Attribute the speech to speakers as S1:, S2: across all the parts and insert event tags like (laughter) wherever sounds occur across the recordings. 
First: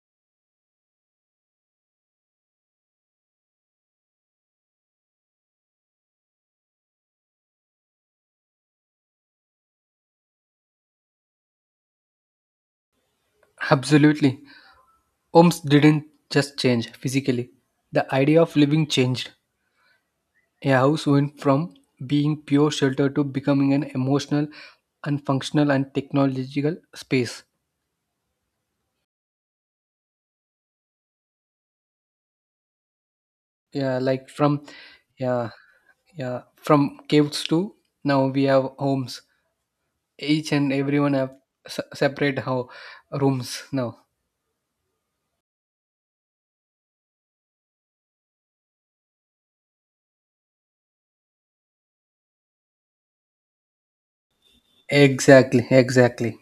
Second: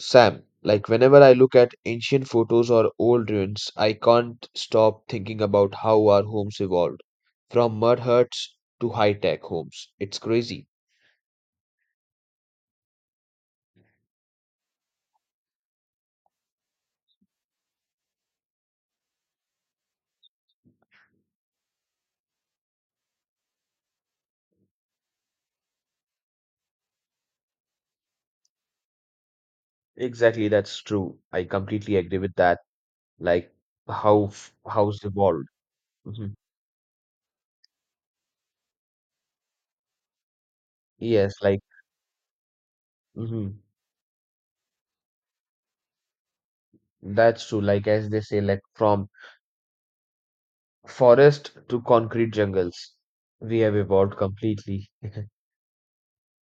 S1: Sam, like whenever I look at ancient photos or old ruins, I can't stop thinking about how our homes evolved from mud huts to high tech homes. It's crazy.
S2: Absolutely. Homes didn't just change physically. The idea of living changed. A house went from being pure shelter to becoming an emotional and functional and technological space.
S1: Exactly, that's true. I completely agree with that. Like
S2: Yeah, like, from
S1: house evolved.
S2: yeah,
S1: Mhm.
S2: yeah, from caves to now we have homes. Each and everyone
S1: Yes,
S2: have
S1: like
S2: separate how
S1: mhm.
S2: rooms now.
S1: That's true. Like as they say, like from forest to concrete jungles, we have evolved completely. (laughs)
S2: Exactly, exactly.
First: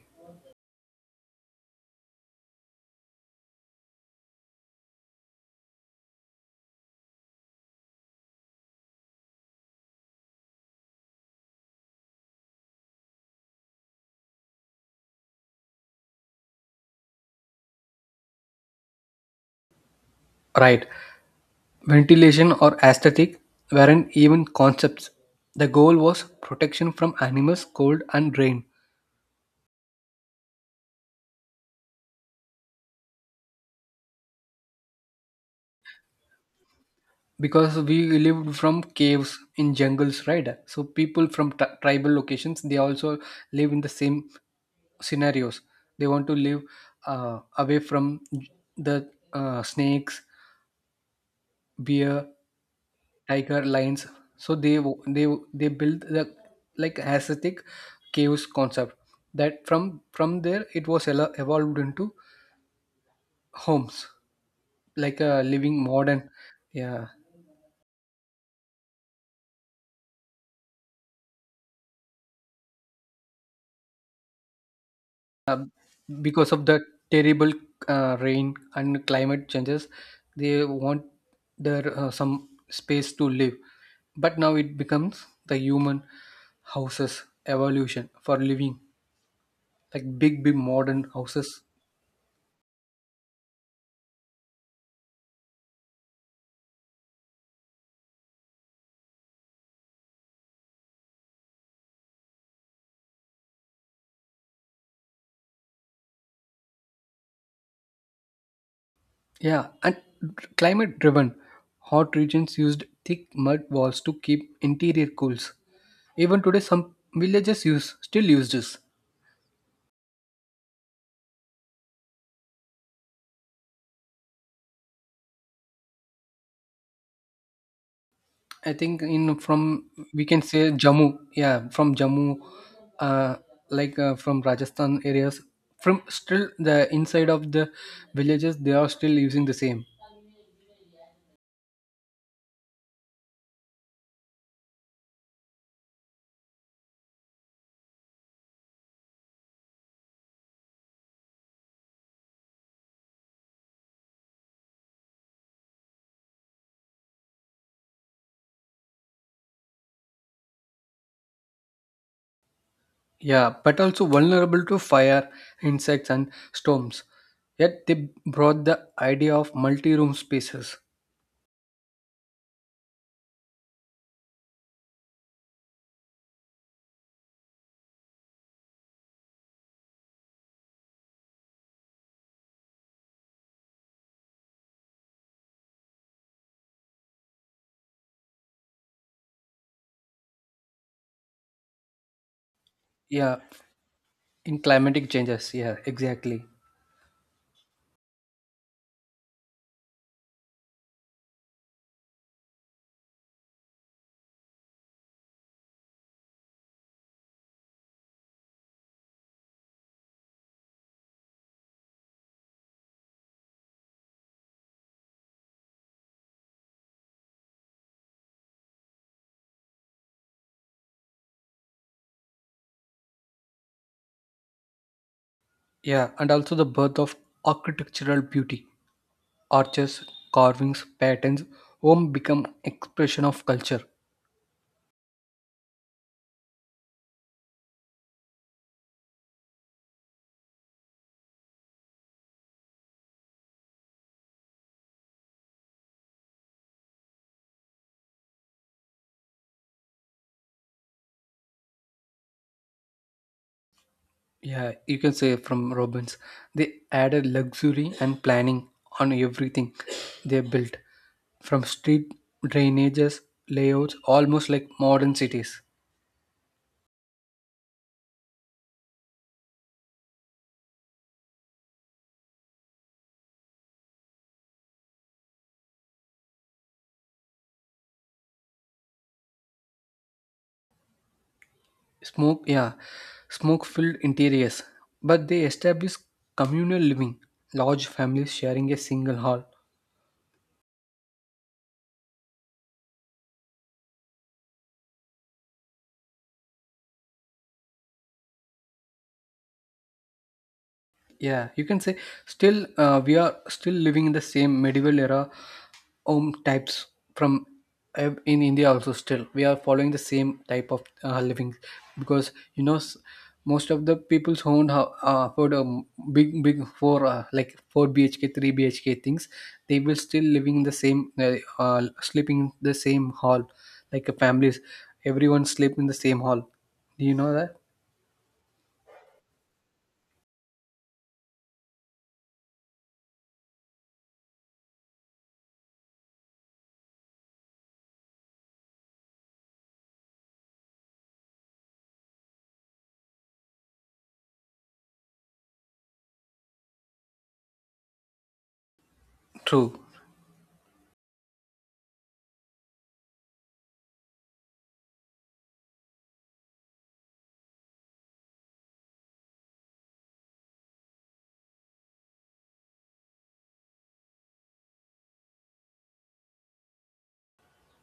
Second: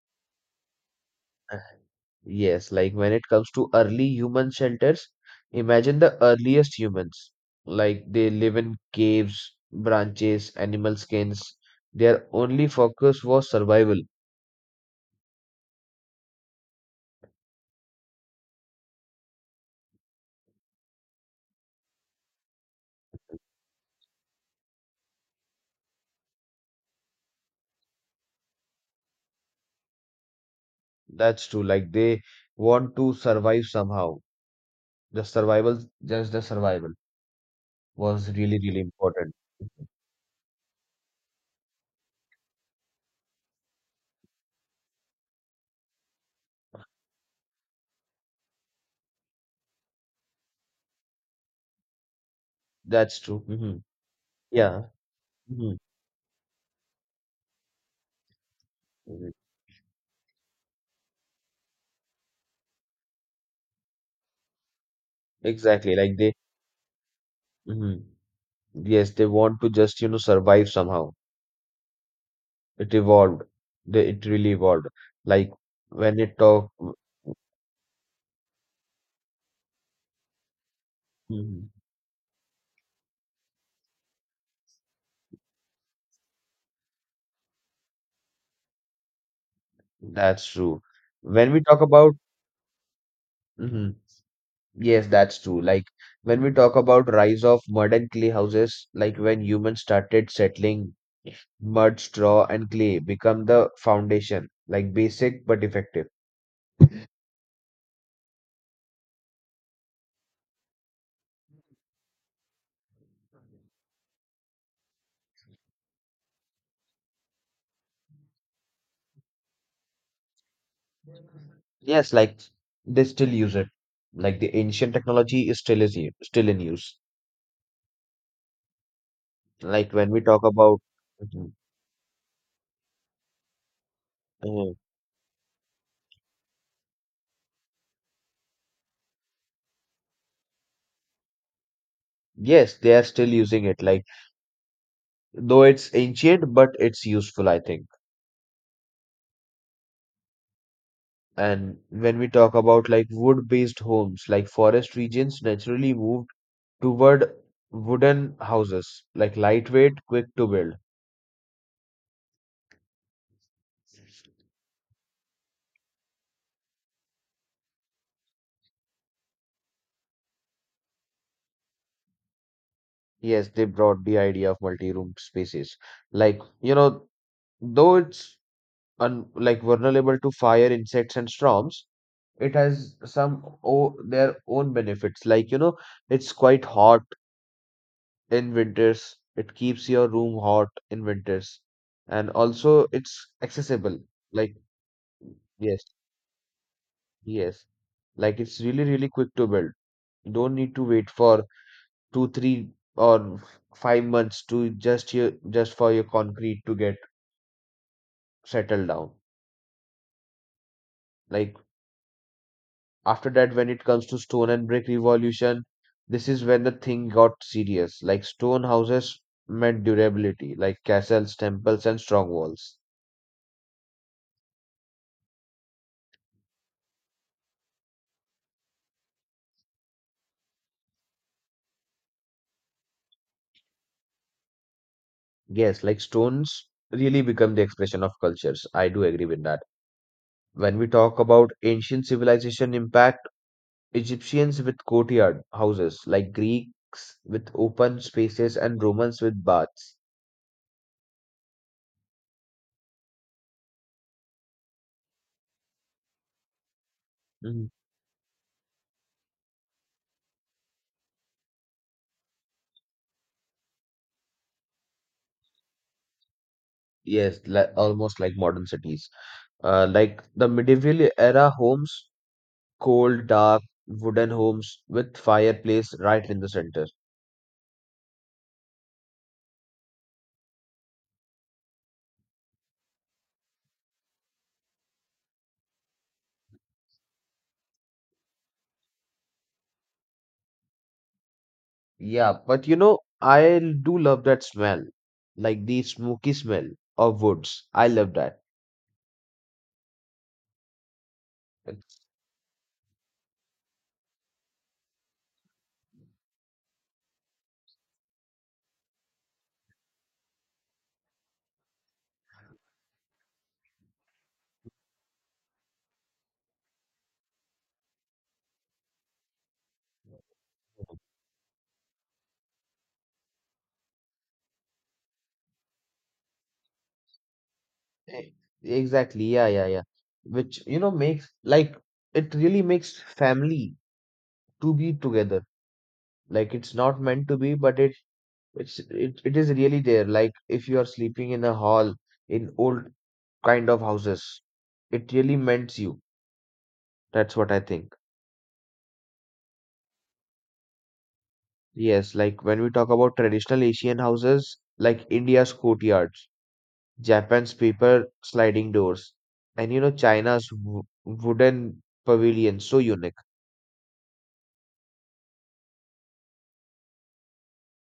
S1: Yes, like when it comes to early human shelters, imagine the earliest humans. Like they live in caves, branches, animal skins. Their only focus was survival.
S2: Right. Ventilation or aesthetic weren't even concepts. The goal was protection from animals, cold, and rain.
S1: That's true. Like they want to survive somehow. Just the survival
S2: Because we
S1: was
S2: lived
S1: really, really
S2: from
S1: important.
S2: caves in jungles, right? So people from tribal locations they also live in the same scenarios. They want to live away from the snakes, bear,
S1: That's true.
S2: tiger,
S1: Hmm.
S2: lions. So
S1: Yeah.
S2: they they
S1: Hmm.
S2: build the like aesthetic caves concept that from there it was evolved into homes like living
S1: Exactly. Like
S2: modern.
S1: they,
S2: Yeah,
S1: hmm yes, they want to just survive somehow. It evolved. It really evolved. Like when it
S2: because of
S1: talk,
S2: the terrible rain and climate changes they want
S1: Mhm.
S2: their some space to live, but now it becomes the human houses evolution for living, like big
S1: That's
S2: big
S1: true.
S2: modern
S1: When we
S2: houses.
S1: talk about, Mhm. Yes, that's true. Like when we talk about rise of mud and clay houses, like when humans started settling, mud, straw, and clay become the foundation. Like basic but effective.
S2: Yeah, and climate driven hot regions used thick mud walls to keep interior cools. Even today some villages use still use this.
S1: Yes, like they still use it. Like the ancient technology is still in use.
S2: I think in from
S1: Like when we
S2: we can
S1: talk
S2: say
S1: about,
S2: Jammu,
S1: Mhm.
S2: yeah, from Jammu, uh, like from
S1: Uh,
S2: Rajasthan areas, from still the inside of the villages, they are still using the same.
S1: yes, they are still using it. Like though it's ancient, but it's useful, I think. And when we talk about like wood-based homes, like forest regions naturally moved toward wooden houses, like lightweight, quick to build.
S2: Yeah, but also vulnerable to fire, insects, and storms. Yet they brought the idea of multi-room spaces.
S1: Yes, they brought the idea of multi-room spaces. Like, you know, though it's un like vulnerable to fire, insects, and storms, it has some o their own benefits. Like, you know, it's quite hot in winters. It keeps your room hot in winters. And also it's
S2: Yeah,
S1: accessible. Like
S2: in climatic changes. Yeah,
S1: yes,
S2: exactly.
S1: yes. Like it's really, really quick to build. You don't need to wait for two, three or 5 months to just your just for your concrete to get settled down. Like after that, when it comes to stone and brick revolution, this is when the thing got serious. Like stone houses meant durability, like castles, temples, and strong walls.
S2: Yeah, and also the birth of architectural beauty. Arches, carvings, patterns, home become expression of culture.
S1: Yes, like stones really become the expression of cultures. I do agree with that. When we talk about ancient civilization impact, Egyptians with courtyard houses, like Greeks with open spaces, and Romans with baths.
S2: Yeah, you can say from Robbins. They added
S1: Mhm.
S2: luxury and planning on everything they built, from street drainages, layouts, almost like modern cities.
S1: Yes, almost like modern cities. Like the medieval era homes, cold, dark, wooden homes with fireplace right in the center.
S2: Smoke, yeah, smoke filled interiors. But they established communal living, large families sharing a single hall.
S1: Yeah, but you know, I do love that smell, like the smoky smell of woods. I love that.
S2: Yeah, you can say
S1: It's-
S2: still we are still living in the same medieval era home types from, in India also still we are following the same type of living. Because you know, most of the people's own for the big big four like four BHK three BHK things, they will still living in the same sleeping in the same hall like a families, everyone sleep in the same hall, do you know that?
S1: e- Exactly. Yeah, yeah, yeah. Which, you know, makes like it really makes family to be together. Like it's not meant to be, but it is really there. Like if you are sleeping in a hall in old kind of houses, it really mends you. That's what I think.
S2: True.
S1: Yes, like when we talk about traditional Asian houses, like India's courtyards, Japan's paper sliding doors, and you know China's w wooden pavilions, so unique.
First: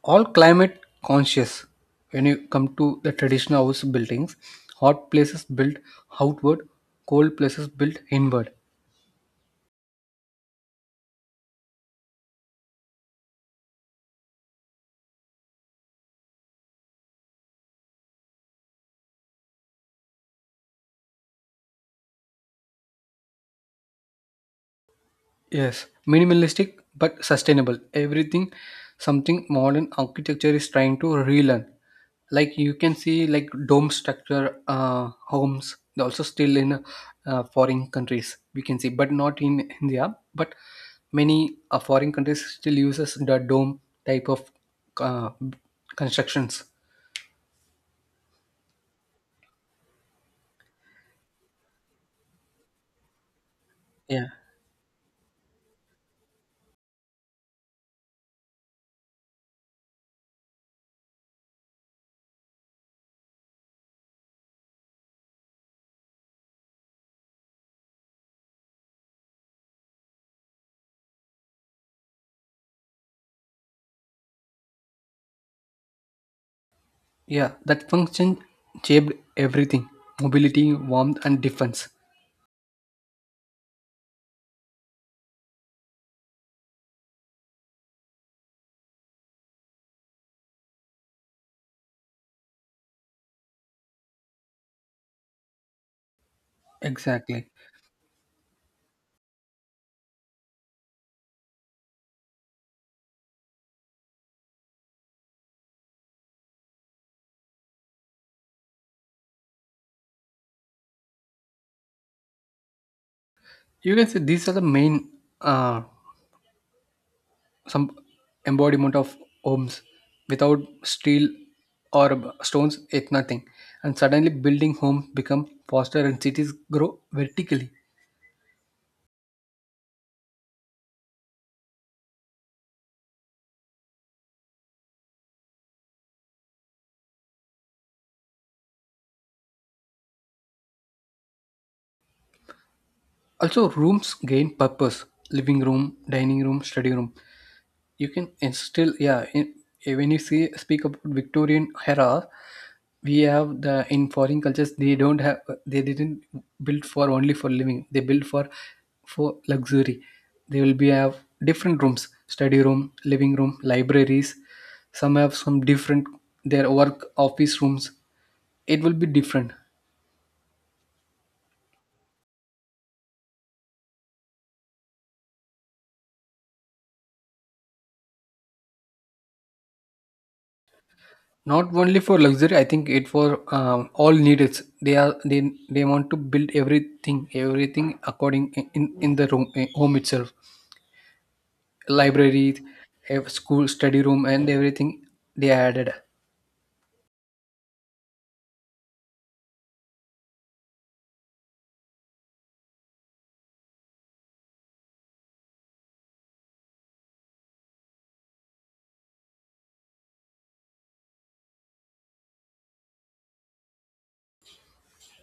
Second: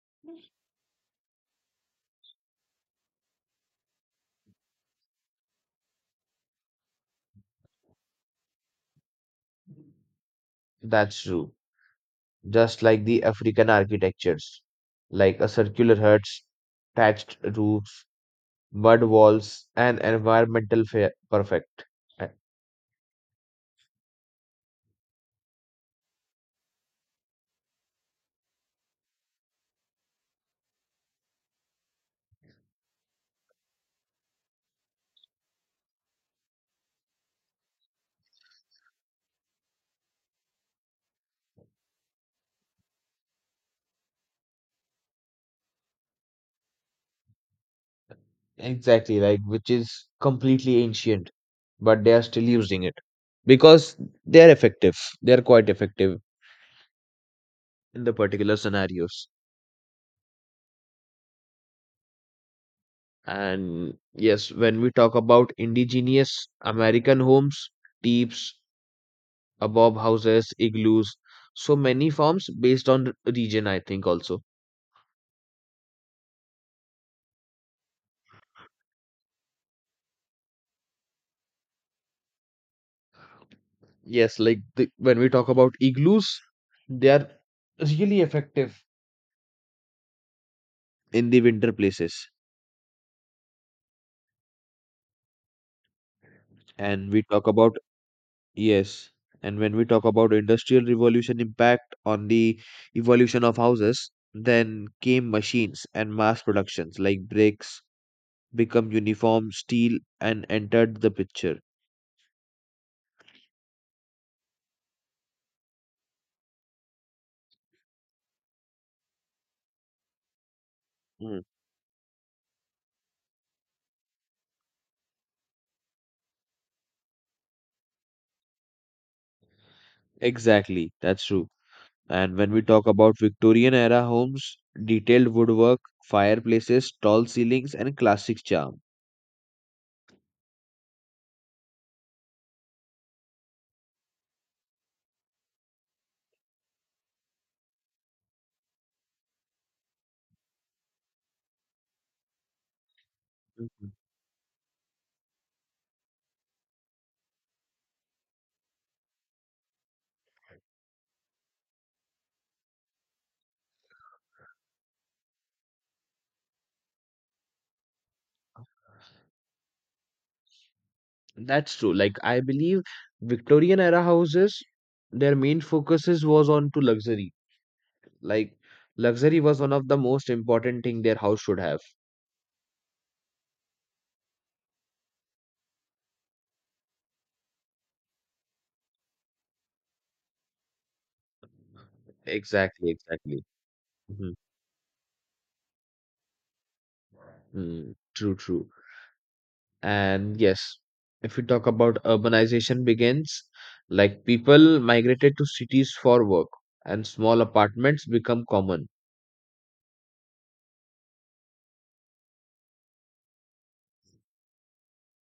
S2: All climate conscious. When you come to the traditional house buildings, hot places built outward, cold places built inward.
S1: That's true. Just like the African architectures, like a circular huts, thatched roofs, mud walls, and environmental perfect. Uh,
S2: Yes, minimalistic but sustainable. Everything, something modern architecture is trying to relearn. Like you can see, like dome structure homes. They're also still in foreign countries. We can see, but not in India. But many foreign countries still uses the dome type of uh, constructions.
S1: Exactly, like which is completely ancient, but they are still using it because
S2: Yeah,
S1: they are effective. They are quite effective in the particular scenarios. And yes, when we talk about indigenous American homes, tips, above houses, igloos. So many forms based on region, I think also.
S2: yeah. That function shaped everything: mobility, warmth, and defense.
S1: Yes, when we talk about igloos, they are really effective in the winter places. And we
S2: Exactly.
S1: talk about, yes, and when we talk about industrial revolution impact on the evolution of houses, then came machines and mass productions like bricks become uniform steel and entered the picture.
S2: You can say these are the main uh, some embodiment of homes without steel
S1: Mm,
S2: or stones. It's nothing. And suddenly building homes become faster and cities grow vertically.
S1: exactly, that's true. And when we talk about Victorian era homes, detailed woodwork, fireplaces, tall ceilings, and classic charm.
S2: Also rooms gain purpose: living room, dining room, study room. You can, it's still yeah in, when you see speak about Victorian era, we have the
S1: Mhm.
S2: in foreign cultures they don't have, they didn't build for only for living, they built for luxury. They will be have different rooms: study room, living room, libraries. Some have some different their work office rooms. It will be different.
S1: That's true. Like I believe Victorian era houses, their main focuses was on to luxury. Like luxury was one of the most important thing their house should
S2: Not
S1: have.
S2: only for luxury. I think it for all needs. They are they want to build everything everything according in the room, home itself: library,
S1: Exactly, exactly.
S2: school study room,
S1: Mhm.
S2: and everything they added.
S1: Mm, true, true. And yes, if we talk about urbanization begins, like people migrated to cities for work and small apartments become common.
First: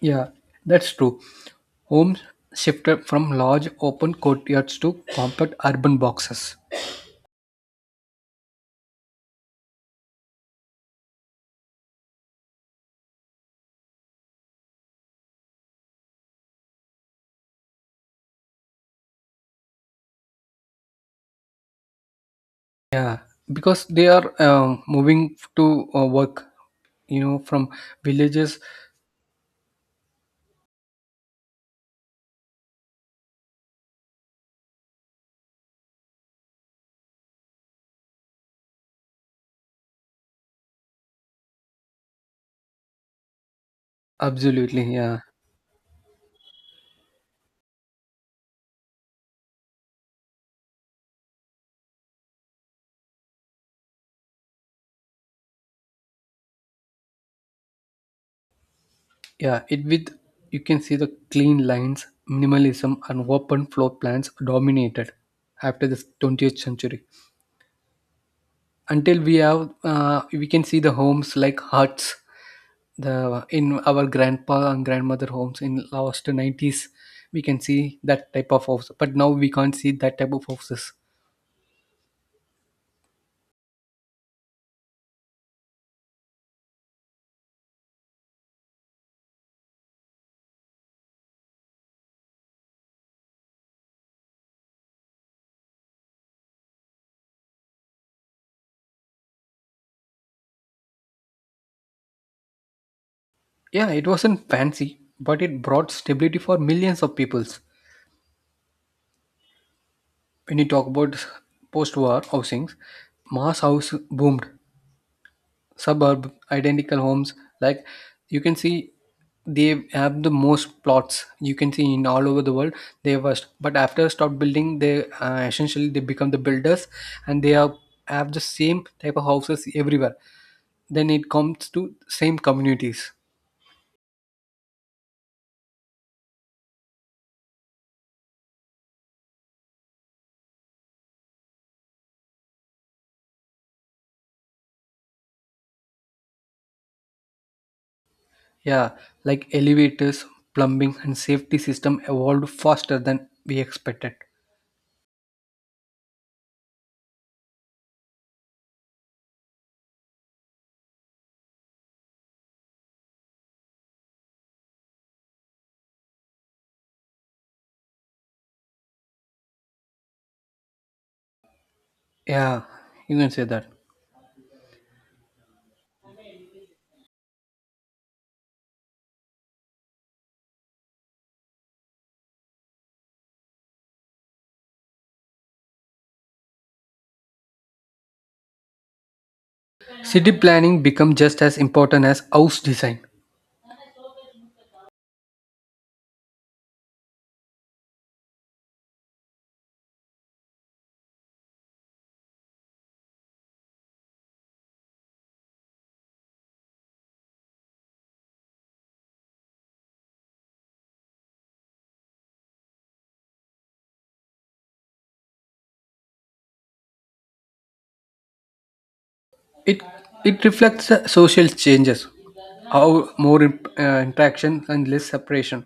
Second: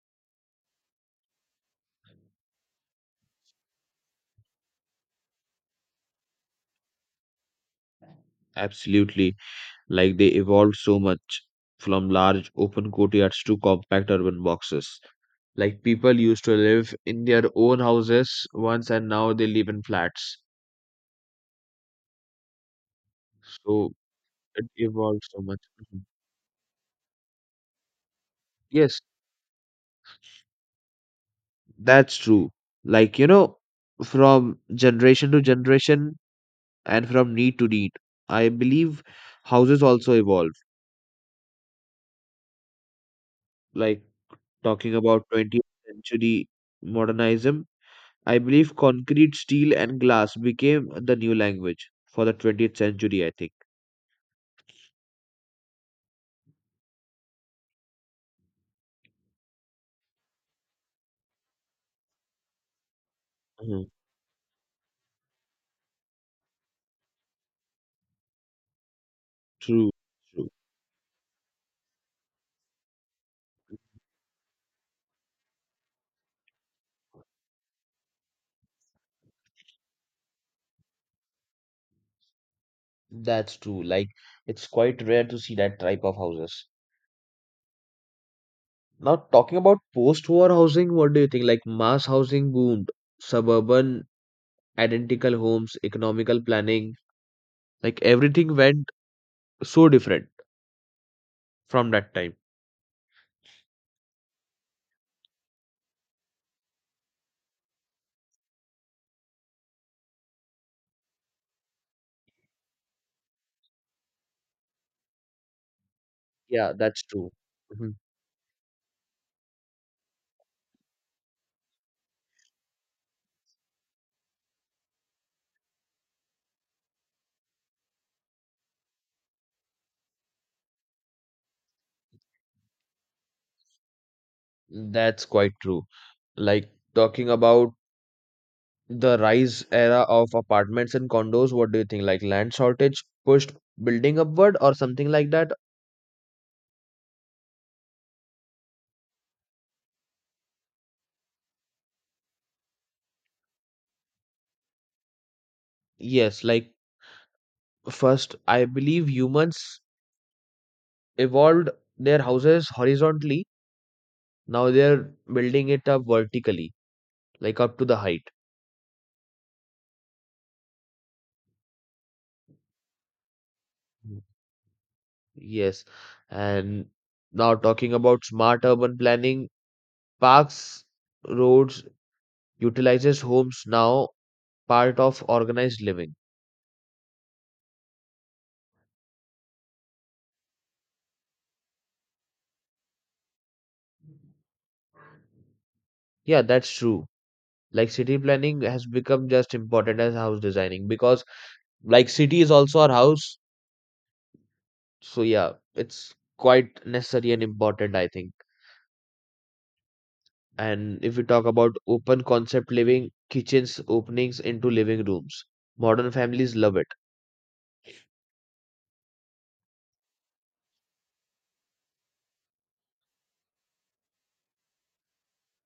S2: Yeah, that's true. Homes shifted from large open courtyards to compact urban boxes.
S1: Absolutely. Like they evolved so much from large open courtyards to compact urban boxes. Like people used to live in their own houses once and now they live in flats.
S2: Yeah, because
S1: So
S2: they are
S1: it evolved
S2: moving
S1: so much.
S2: to
S1: Mhm.
S2: work, you know, from villages.
S1: Yes, that's true. Like, you know, from generation to generation, and from need to need. I believe houses also evolve. Like
S2: Absolutely,
S1: talking
S2: yeah.
S1: about 20th century modernism, I believe concrete, steel, and glass became the new language for the 20th century, I think.
S2: Yeah, it with you can see the clean lines, minimalism, and open
S1: Mhm.
S2: floor plans dominated after the 20th century. Until we have,
S1: True,
S2: we
S1: true.
S2: can see the homes like huts. The In our grandpa and grandmother homes in last 90s, we can see that type of house. But now we can't see that type of houses.
S1: That's true. Like it's quite rare to see that type of houses. Now talking about post-war housing, what do you think? Like mass housing boomed, suburban identical homes, economical planning, like everything went so different from that time.
S2: Yeah, it wasn't fancy, but it brought stability for millions of peoples. When you talk about post-war housings, mass house boomed, suburb
S1: Yeah,
S2: identical
S1: that's true.
S2: homes, like
S1: Mhm.
S2: you can see they have the most plots you can see in all over the world. They first but after stop building, they essentially they become the builders and they have the same type of houses everywhere. Then it comes to same communities.
S1: That's quite true. Like talking about the rise era of apartments and condos, what do you think? Like land shortage pushed building upward or something like that?
S2: Yeah, like elevators, plumbing, and safety system evolved faster than we expected.
S1: Yes, like first, I believe humans evolved their houses horizontally. Now they're building it up vertically, like up to the height.
S2: Yeah, you can say that
S1: Mm. Yes. And now talking about smart urban planning, parks, roads utilizes homes now part of organized living.
S2: city planning become just as important as house design.
S1: Yeah, that's true. Like city planning has become just important as house designing because like city is also our house. So yeah, it's quite necessary and important, I think. And if we talk about open concept living, kitchens openings into living rooms. Modern families love it.
S2: It it reflects the social changes, how more interaction and less separation.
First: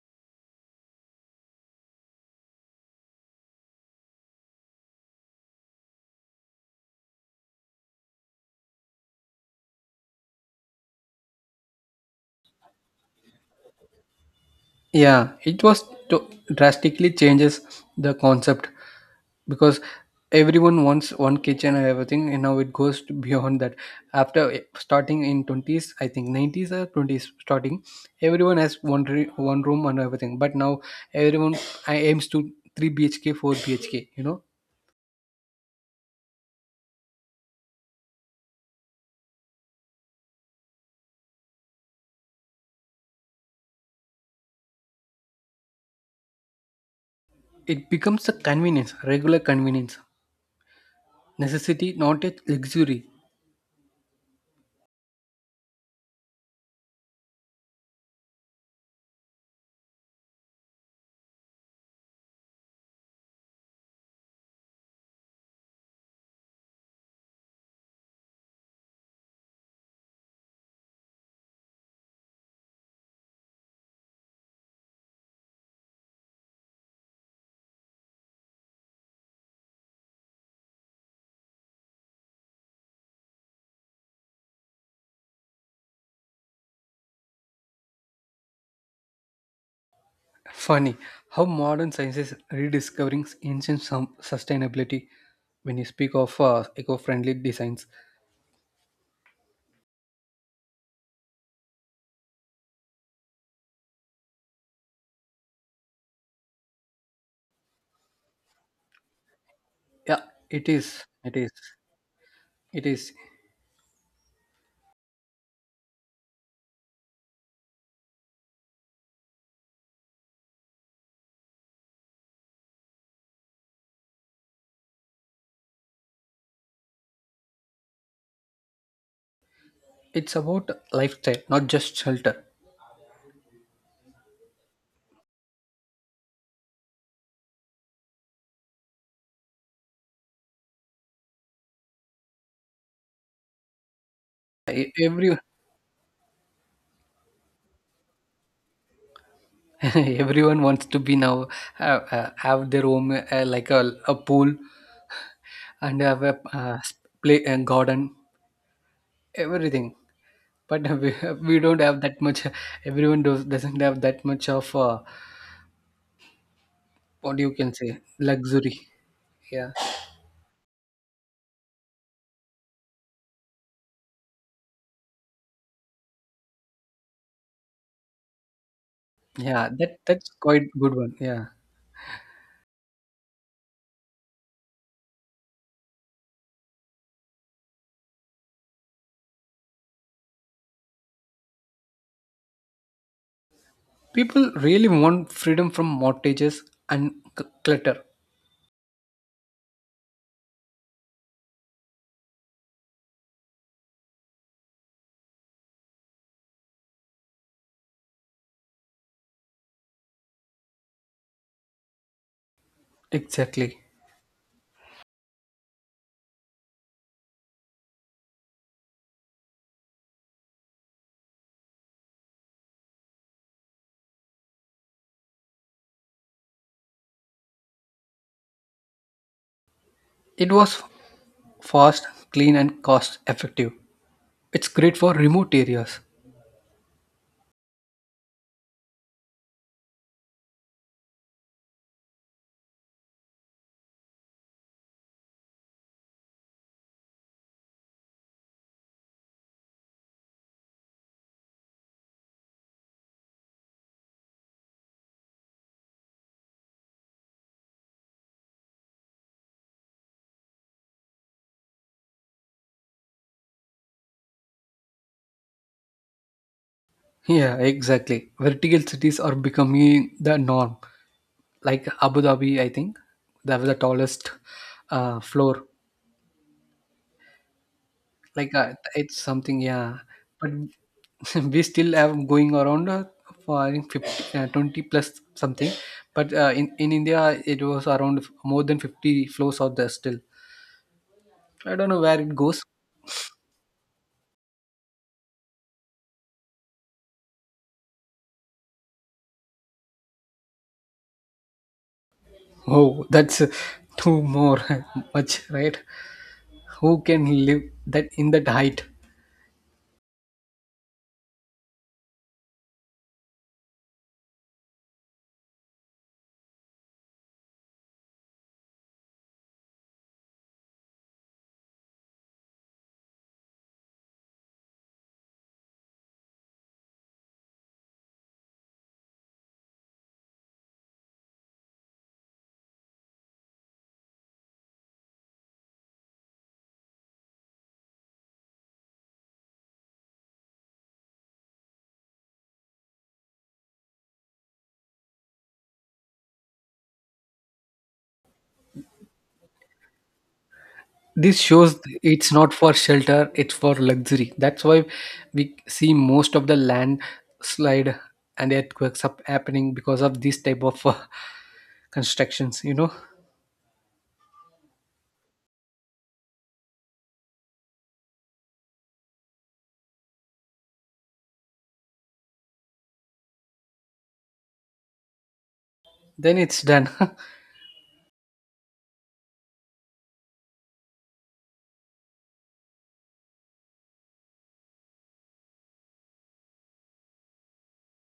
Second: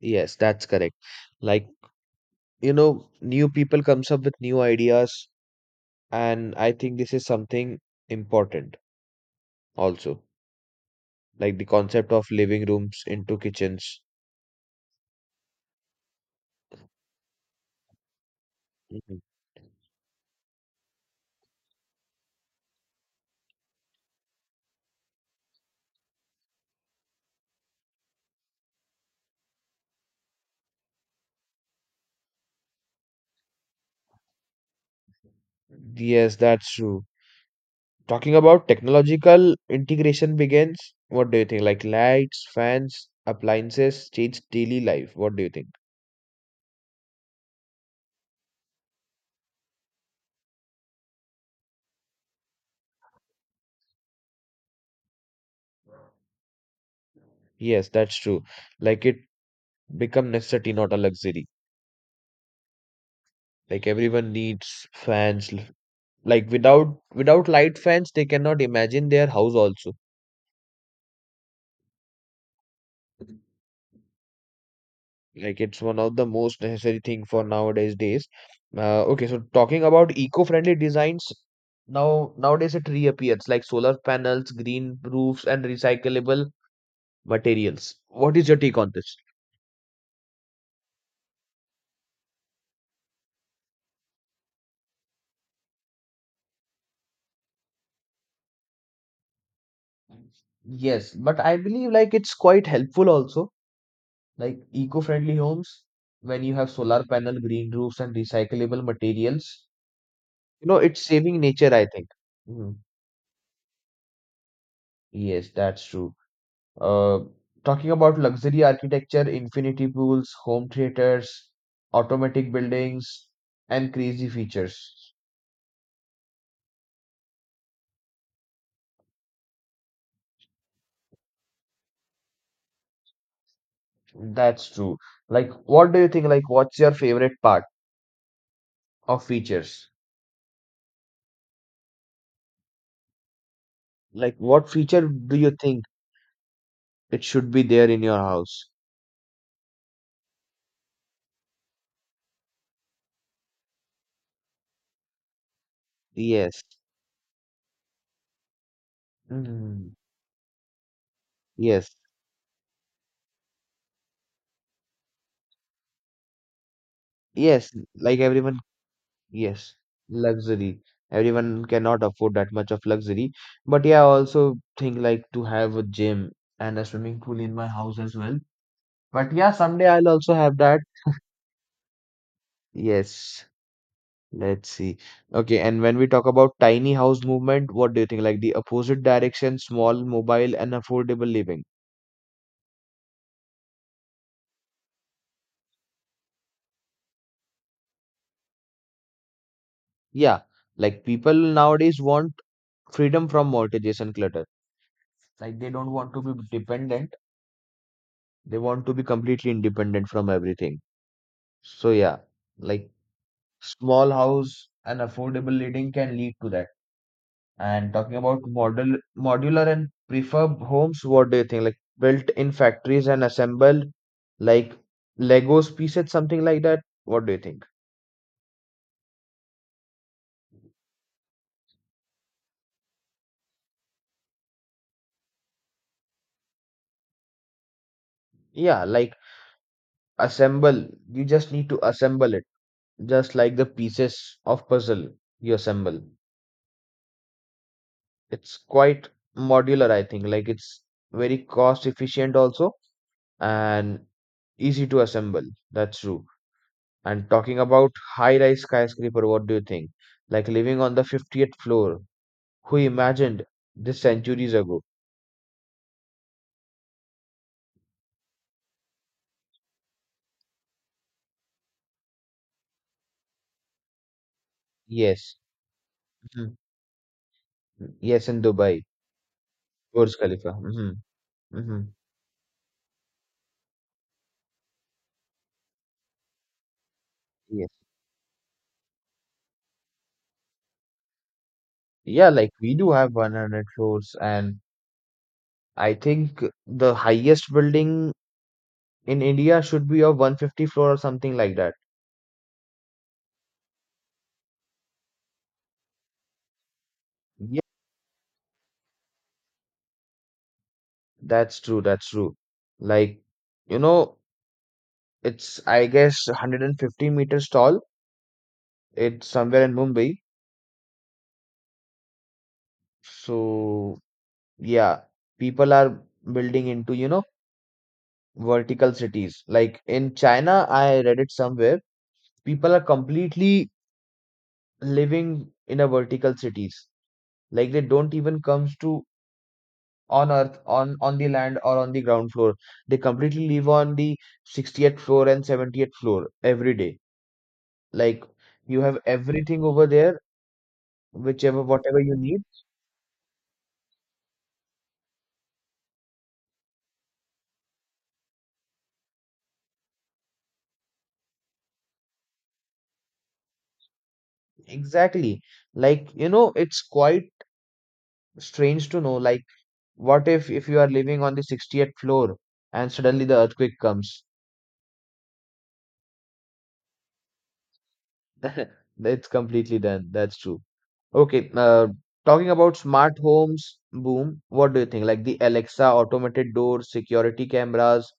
S1: Yes, that's correct. Like, you know, new people comes up with new ideas and I think this is something important also. Like the concept of living rooms into kitchens.
S2: Yeah, it was to- drastically changes the concept,
S1: Mhm.
S2: because everyone wants one kitchen and everything, and now it goes to beyond that. After starting in twenties, I think nineties or twenties starting, everyone has one room and everything. But now everyone aims to three BHK, four BHK. You know,
S1: Yes, that's true. Talking about technological integration begins, what do you think? Like lights, fans, appliances change daily life. What do you think?
S2: it becomes a convenience, regular convenience. Necessity, not a luxury.
S1: Yes, that's true. Like it become necessity, not a luxury. Like everyone needs Like without light fans, they cannot imagine their house also. Like it's one of the most necessary thing for nowadays days. Okay, so talking about eco-friendly designs, now nowadays it reappears like solar panels, green roofs, and recyclable materials. What is your take on this?
S2: Funny how modern science is rediscovering ancient sustainability when you speak of eco-friendly designs.
S1: Yes, but I believe like it's quite helpful also, like eco-friendly homes when you have solar panel, green roofs, and recyclable materials.
S2: Yeah,
S1: You
S2: it
S1: know, it's
S2: is. It
S1: saving
S2: is.
S1: nature, I think. Mhm.
S2: It is.
S1: Yes, that's true. Uh, talking about luxury architecture, infinity pools, home theaters, automatic buildings, and crazy features.
S2: It's about lifestyle, not just shelter.
S1: That's true. Like, what do you think? Like, what's your favorite part of features? Like, what feature
S2: Every
S1: do you think it should be there in your house?
S2: (laughs) everyone wants to be now have their own like a pool and have a
S1: Yes.
S2: play and garden, everything.
S1: Mm.
S2: But (laughs) we don't
S1: Yes.
S2: have that much. Everyone doesn't have that much of. What you
S1: Yes.
S2: can say?
S1: Like everyone,
S2: Luxury, yeah.
S1: yes, luxury. Everyone cannot afford that much of luxury. But yeah, I also think like to have a gym and a swimming pool in my house as well. But yeah,
S2: Yeah,
S1: someday
S2: that
S1: I'll
S2: that's
S1: also have
S2: quite
S1: that.
S2: good one, yeah.
S1: Yes, let's see. Okay, and when we talk about tiny house movement, what do you think? Like the opposite direction, small, mobile, and affordable living.
S2: People really want freedom from mortgages and clutter.
S1: Yeah, like people nowadays want freedom from mortgages and clutter. Like they don't want to be dependent, they want to be completely independent from everything. So yeah, like
S2: Exactly,
S1: small house and affordable living can lead to that. And talking about model modular and prefab homes, what do you think? Like built in factories and assembled like Legos pieces, something like that. What do you think?
S2: it was fast, clean, and cost effective. It's great for remote areas.
S1: Yeah, like assemble. You just need to assemble it, just like the pieces of puzzle you assemble. It's quite modular, I think. Like it's very cost efficient also and easy to assemble. That's true. And talking about high rise skyscraper, what do you think? Like living on the 50th floor, who imagined this centuries ago?
S2: Yeah, exactly. Vertical cities are becoming the norm. Like Abu Dhabi, I think that was the tallest
S1: Yes.
S2: floor.
S1: Mhm. Yes, in
S2: Like,
S1: Dubai,
S2: it's something, yeah.
S1: Burj
S2: But
S1: Khalifa. Hmm.
S2: (laughs) we
S1: Hmm.
S2: still have going around for I think 50, 20 plus something. But in India, it
S1: Yes.
S2: was around more than 50 floors out there still. I don't know where
S1: Yeah,
S2: it
S1: like
S2: goes.
S1: we do have 100 floors, and I think the highest building in India should be of 150 floor or something like that.
S2: Oh, that's (laughs) too more (laughs) much, right? Who can
S1: Yeah,
S2: live that in that height?
S1: that's true. That's true. Like, you know, it's, I guess, 150 meters tall. It's somewhere in Mumbai. So yeah, people are building into, you know, vertical cities. Like in China, I read it somewhere, people are completely living in a vertical cities. Like they don't even comes to on earth, on the land or on the ground floor. They completely live on the 60th floor and 70th floor every day. Like you have everything over there,
S2: This
S1: whichever
S2: shows
S1: whatever you
S2: it's
S1: need.
S2: not for shelter, it's for luxury. That's why we see most of the landslide and earthquakes up happening because of this type of constructions, you know.
S1: Exactly. Like, you know, it's quite strange to know like what if you are living on the 60th floor and suddenly the earthquake comes?
S2: Then it's done. (laughs)
S1: (laughs) It's completely done. That's true. Okay, talking about smart homes boom, what do you think? Like the Alexa, automated doors, security cameras,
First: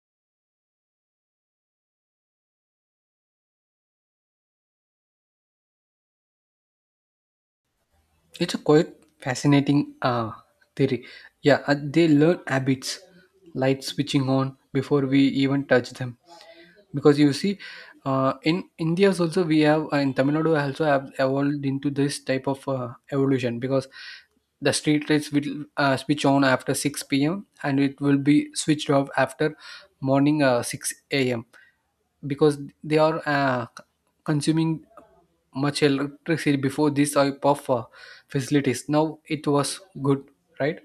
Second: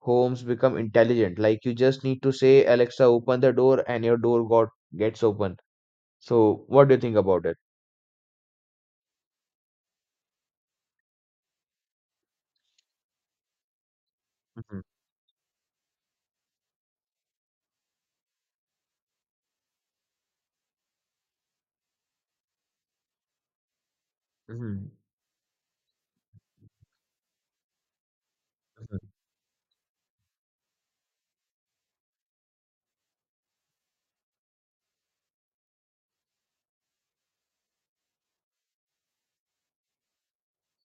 S1: homes become intelligent. Like you just need to say, Alexa, open the door, and your door got gets open. So, what do you think about it?
S2: It's a quite fascinating theory. Yeah, they learn habits, light switching on
S1: Mhm,
S2: before we even touch them. Because you see, in India also we have, in Tamil Nadu also have evolved into this type of evolution, because the
S1: mhm,
S2: street lights will switch on after 6 p.m and it will be switched off
S1: mhm.
S2: after morning 6 a.m, because they are consuming much electricity. Before this type of facilities, now it was good, right?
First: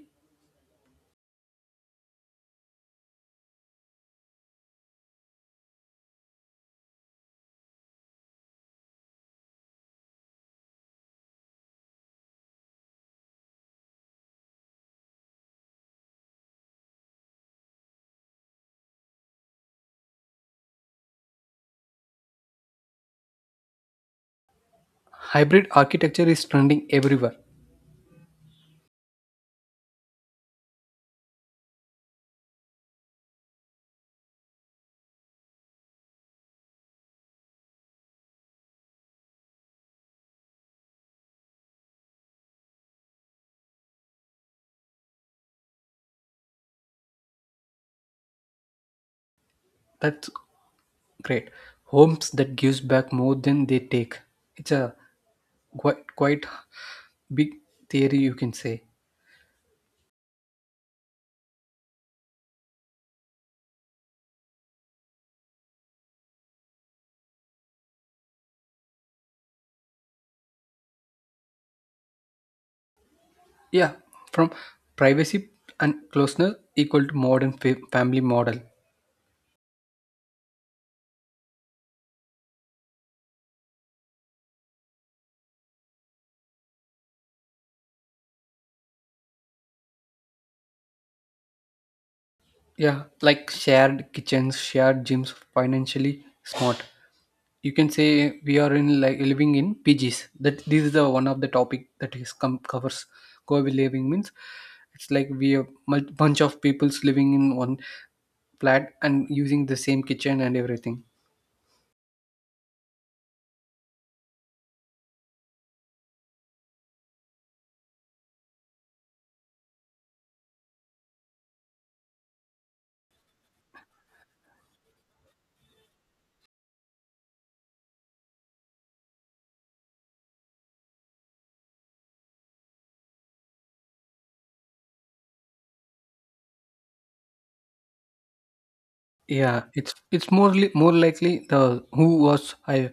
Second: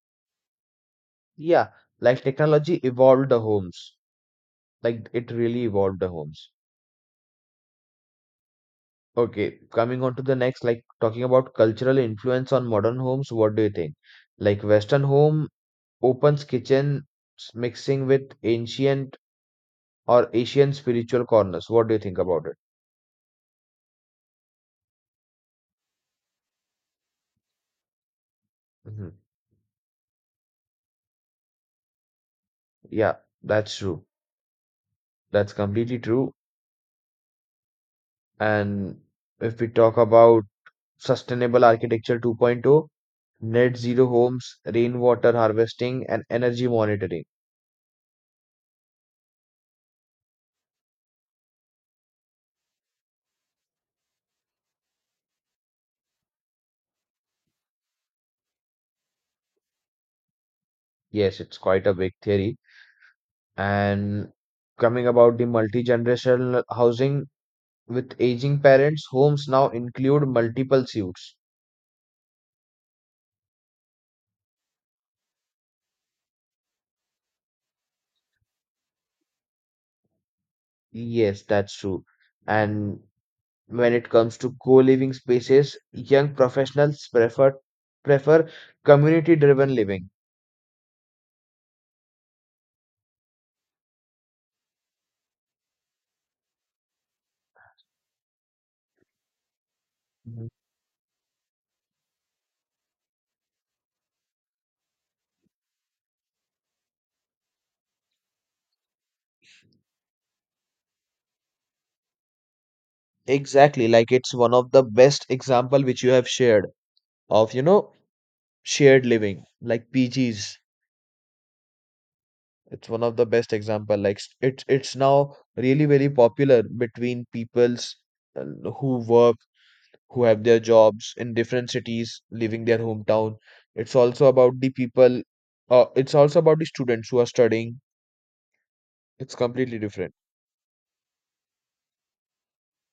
S1: Yeah, like technology evolved the homes. Like it really evolved the homes. Okay, coming on to the next, like talking about cultural influence on modern homes, what do you think? Like Western home opens kitchen mixing with ancient or Asian spiritual corners. What do you think about it?
S2: Hybrid architecture is trending everywhere.
S1: hmm Yeah, that's true. That's completely true. And if we talk about sustainable architecture 2.0, net zero homes, rainwater harvesting, and energy monitoring.
S2: That's great, homes that gives back more than they take. It's a quite big theory, you can say.
S1: Yes, it's quite a big theory. And coming about the multi-generational housing with aging parents, homes now include multiple suites.
S2: Yeah, from privacy and closeness equal to modern family model.
S1: Yes, that's true. And when it comes to co-living spaces, young professionals prefer community-driven living.
S2: Yeah, like shared kitchens, shared gyms, financially smart. You can say we are in like living in PGs.
S1: Mhm.
S2: That This is the one of the topic that is covers co-living. Means it's like we bunch of people's living in one flat and using the same kitchen and everything.
S1: Exactly, like it's one of the best example which you have shared of, you know, shared living, like PGs. It's one of the best example. It's now really very popular between peoples, uh, who work, who have their jobs in different cities, leaving their hometown. It's also about the people. It's also about the students who are studying. It's
S2: Yeah,
S1: completely
S2: it's
S1: different.
S2: it's more more likely the who was I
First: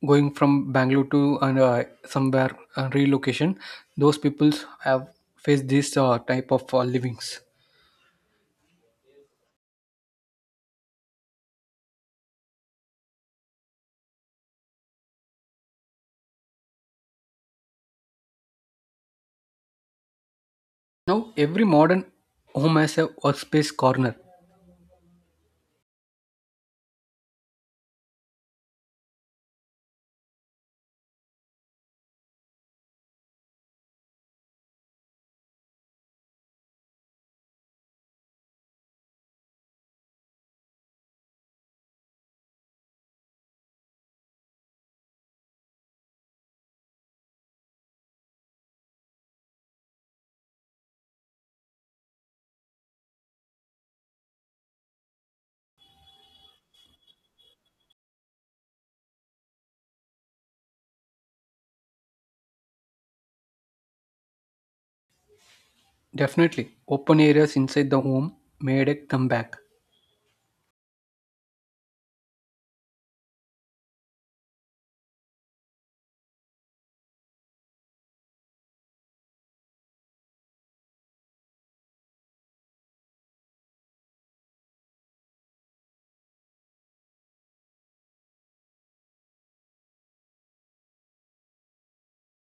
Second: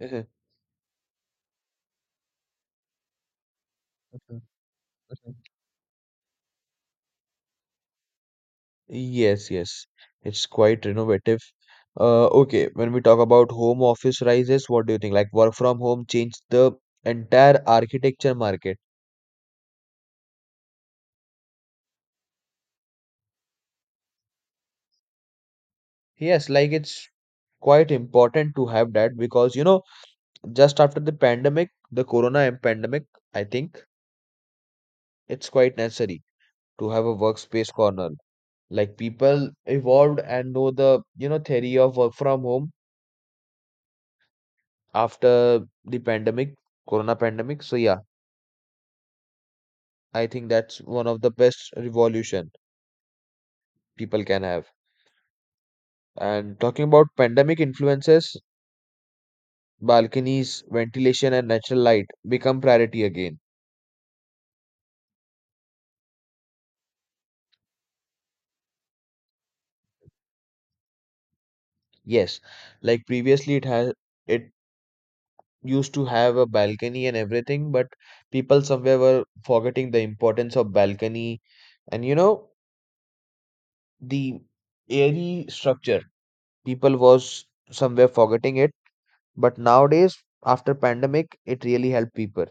S1: Mhm,
S2: going from Bangalore to and somewhere relocation. Those
S1: mhm,
S2: peoples have
S1: mhm.
S2: faced this type of livings.
S1: Yes, yes. It's quite innovative. Okay, when we talk about home office rises, what do you think? Like work from home changed the entire architecture market.
S2: Now every modern home has a workspace corner.
S1: Yes, like it's quite important to have that, because you know, just after the pandemic, the corona and pandemic, I think it's quite necessary to have a workspace corner. Like people evolved and know the, you know, theory of work from home after the pandemic, corona pandemic. So yeah, I think that's one of the best revolution people can have. And talking about pandemic influences, balconies, ventilation, and natural light become priority again.
S2: Definitely. Open areas inside the home made a comeback.
S1: Yes, like previously it has, it used to have a balcony and everything, but people somewhere were forgetting the importance of balcony and, you know, the airy structure. People was somewhere forgetting it, but nowadays after pandemic, it really helped people.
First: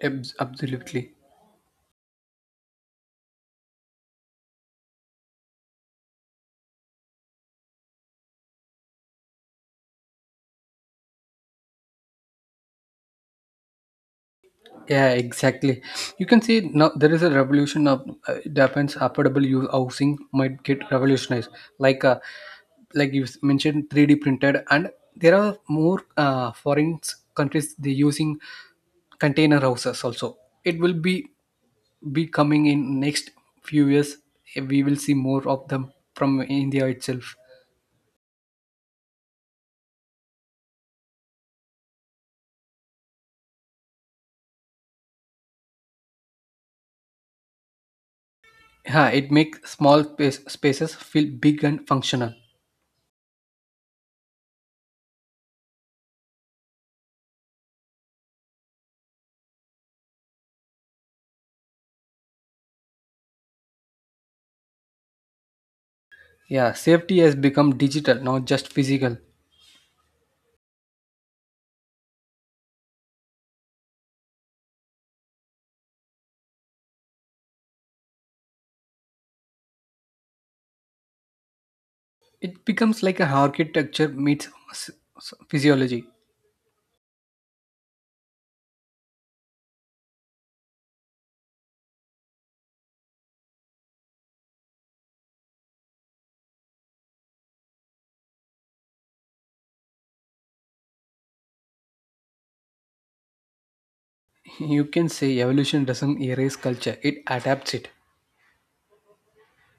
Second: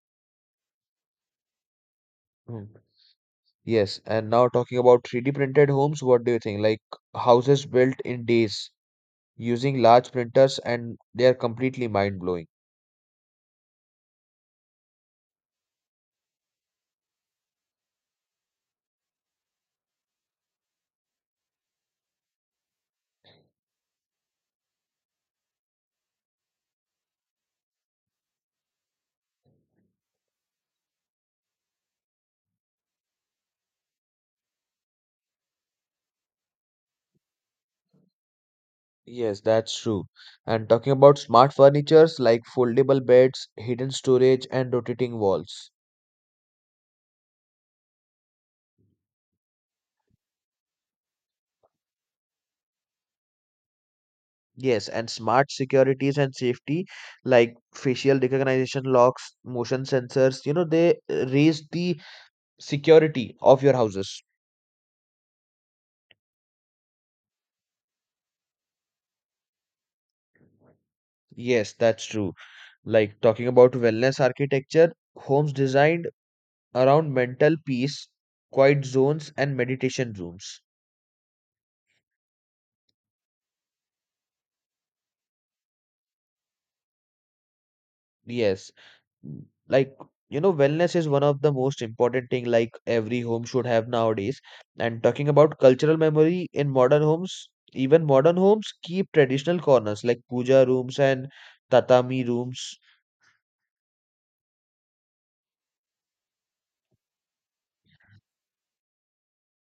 S2: Absolutely.
S1: Mm. Yes, and now talking about 3D printed homes, what do you think? Like houses built in days using large printers, and they are completely mind blowing.
S2: Yeah, exactly. You can see now there is a revolution of it happens. Affordable use housing might get revolutionized. Like uh, like you mentioned, 3D printed, and there are more foreign countries they using container houses also. It will be coming in next few years. We will see more of them from India itself.
S1: Yes, that's true. And talking about smart furnitures like foldable beds, hidden storage, and rotating walls.
S2: Yeah, it makes spaces feel big and functional.
S1: Yes, and smart securities and safety like facial recognition locks, motion sensors, you know, they raise the security of your houses.
S2: Yeah, safety has become digital, not just physical.
S1: Yes, that's true. Like talking about wellness architecture, homes designed around mental peace, quiet zones, and meditation rooms.
S2: It becomes like a architecture meets physiology.
S1: Yes, Mm, like, you know, wellness is one of the most important thing like every home should have nowadays. And talking about cultural memory in modern homes, even modern homes keep traditional corners like puja rooms and tatami rooms.
S2: (laughs) You can say evolution doesn't erase culture, it adapts it.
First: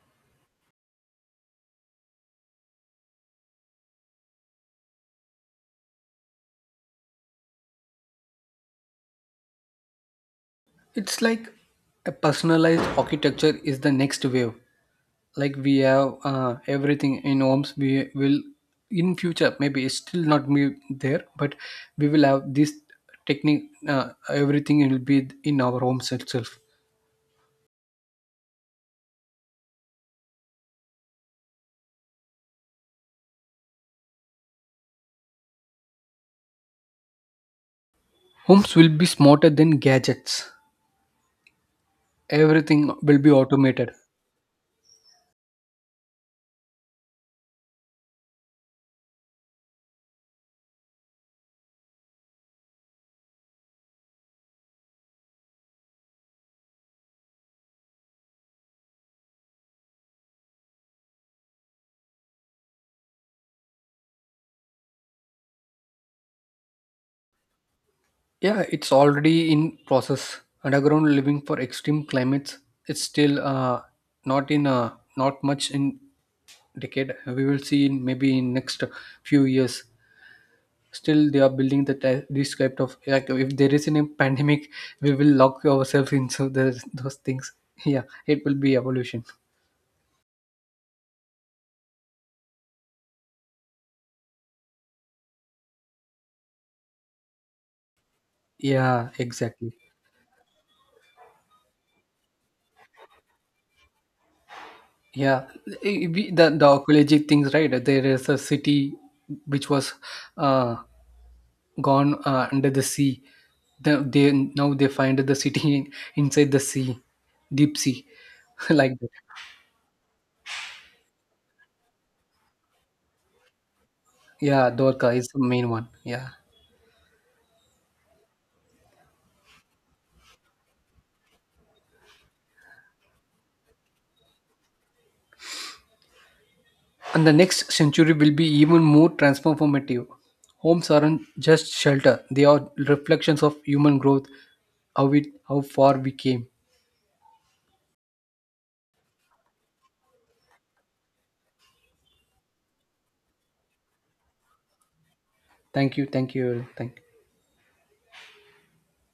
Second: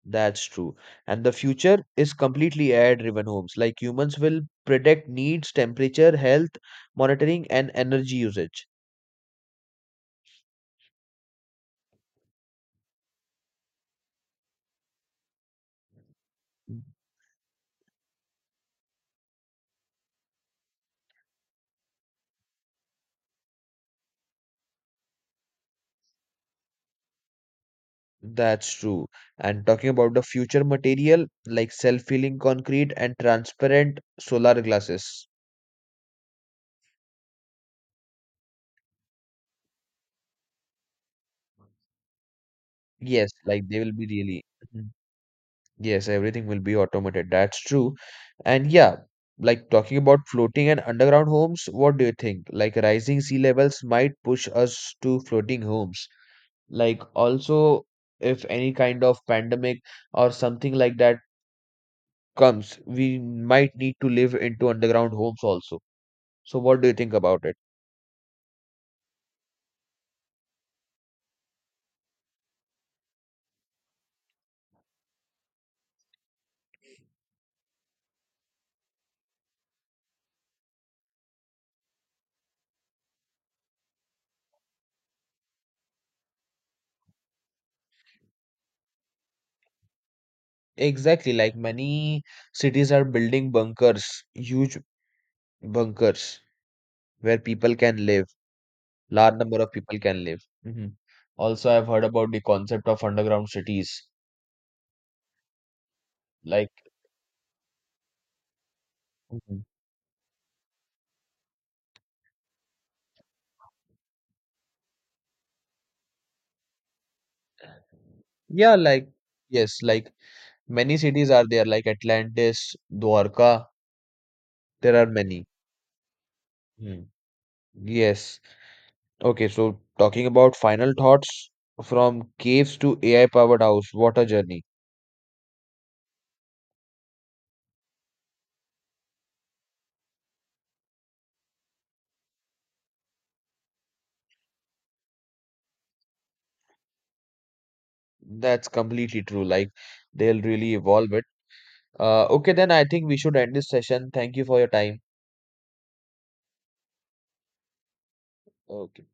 S1: That's true. And the future is completely air driven homes, like humans will predict needs, temperature, health monitoring, and energy usage.
S2: It's like a personalized architecture is the next wave. Like we have everything in homes, we will in future maybe it's still not be there, but we will have this technique. Everything will be in our homes itself.
S1: That's true. And talking about the future material like self-healing concrete and transparent solar glasses.
S2: Homes will be smarter than gadgets. Everything will be
S1: Yes, like they
S2: automated.
S1: will be really, Mhm, yes, everything will be automated. That's true. And yeah, like talking about floating and underground homes, what do you think? Like rising sea levels might push us to floating homes. Like also, if any kind of pandemic or something like that comes, we might need to live into underground homes also. So what do you think about it?
S2: Yeah, it's already in process. Underground living for extreme climates. It's still not in not much in decade. We will see in maybe in next few years. Still, they are building the this type of like if there is any pandemic, we will lock ourselves into those things. (laughs) Yeah, it will be evolution.
S1: Exactly, like many cities are building bunkers, huge bunkers where people can live,
S2: Yeah,
S1: large number
S2: exactly.
S1: of people can live. Hmm. Also, I've heard about the concept of underground cities.
S2: Yeah, the
S1: Like,
S2: archaeological things, right? There is a city
S1: Mhm,
S2: which was uh, gone under the sea. They now they find the city (laughs) inside the sea, deep sea, (laughs)
S1: yeah,
S2: like that.
S1: like, yes, like many cities are there, like Atlantis, Dwarka,
S2: Yeah,
S1: there are
S2: Dorka is the
S1: many.
S2: main one. Yeah,
S1: Mm. Yes. Okay, so talking about final thoughts, from caves to AI powered house, what a journey.
S2: and the next century will be even more transformative. Homes aren't just shelter; they are reflections of human growth, how far we came.
S1: That's completely true. Like, they'll really evolve it. Okay, then I think we should end this session. Thank you for your time.
S2: Thank you, thank you, thank.
S1: Okay.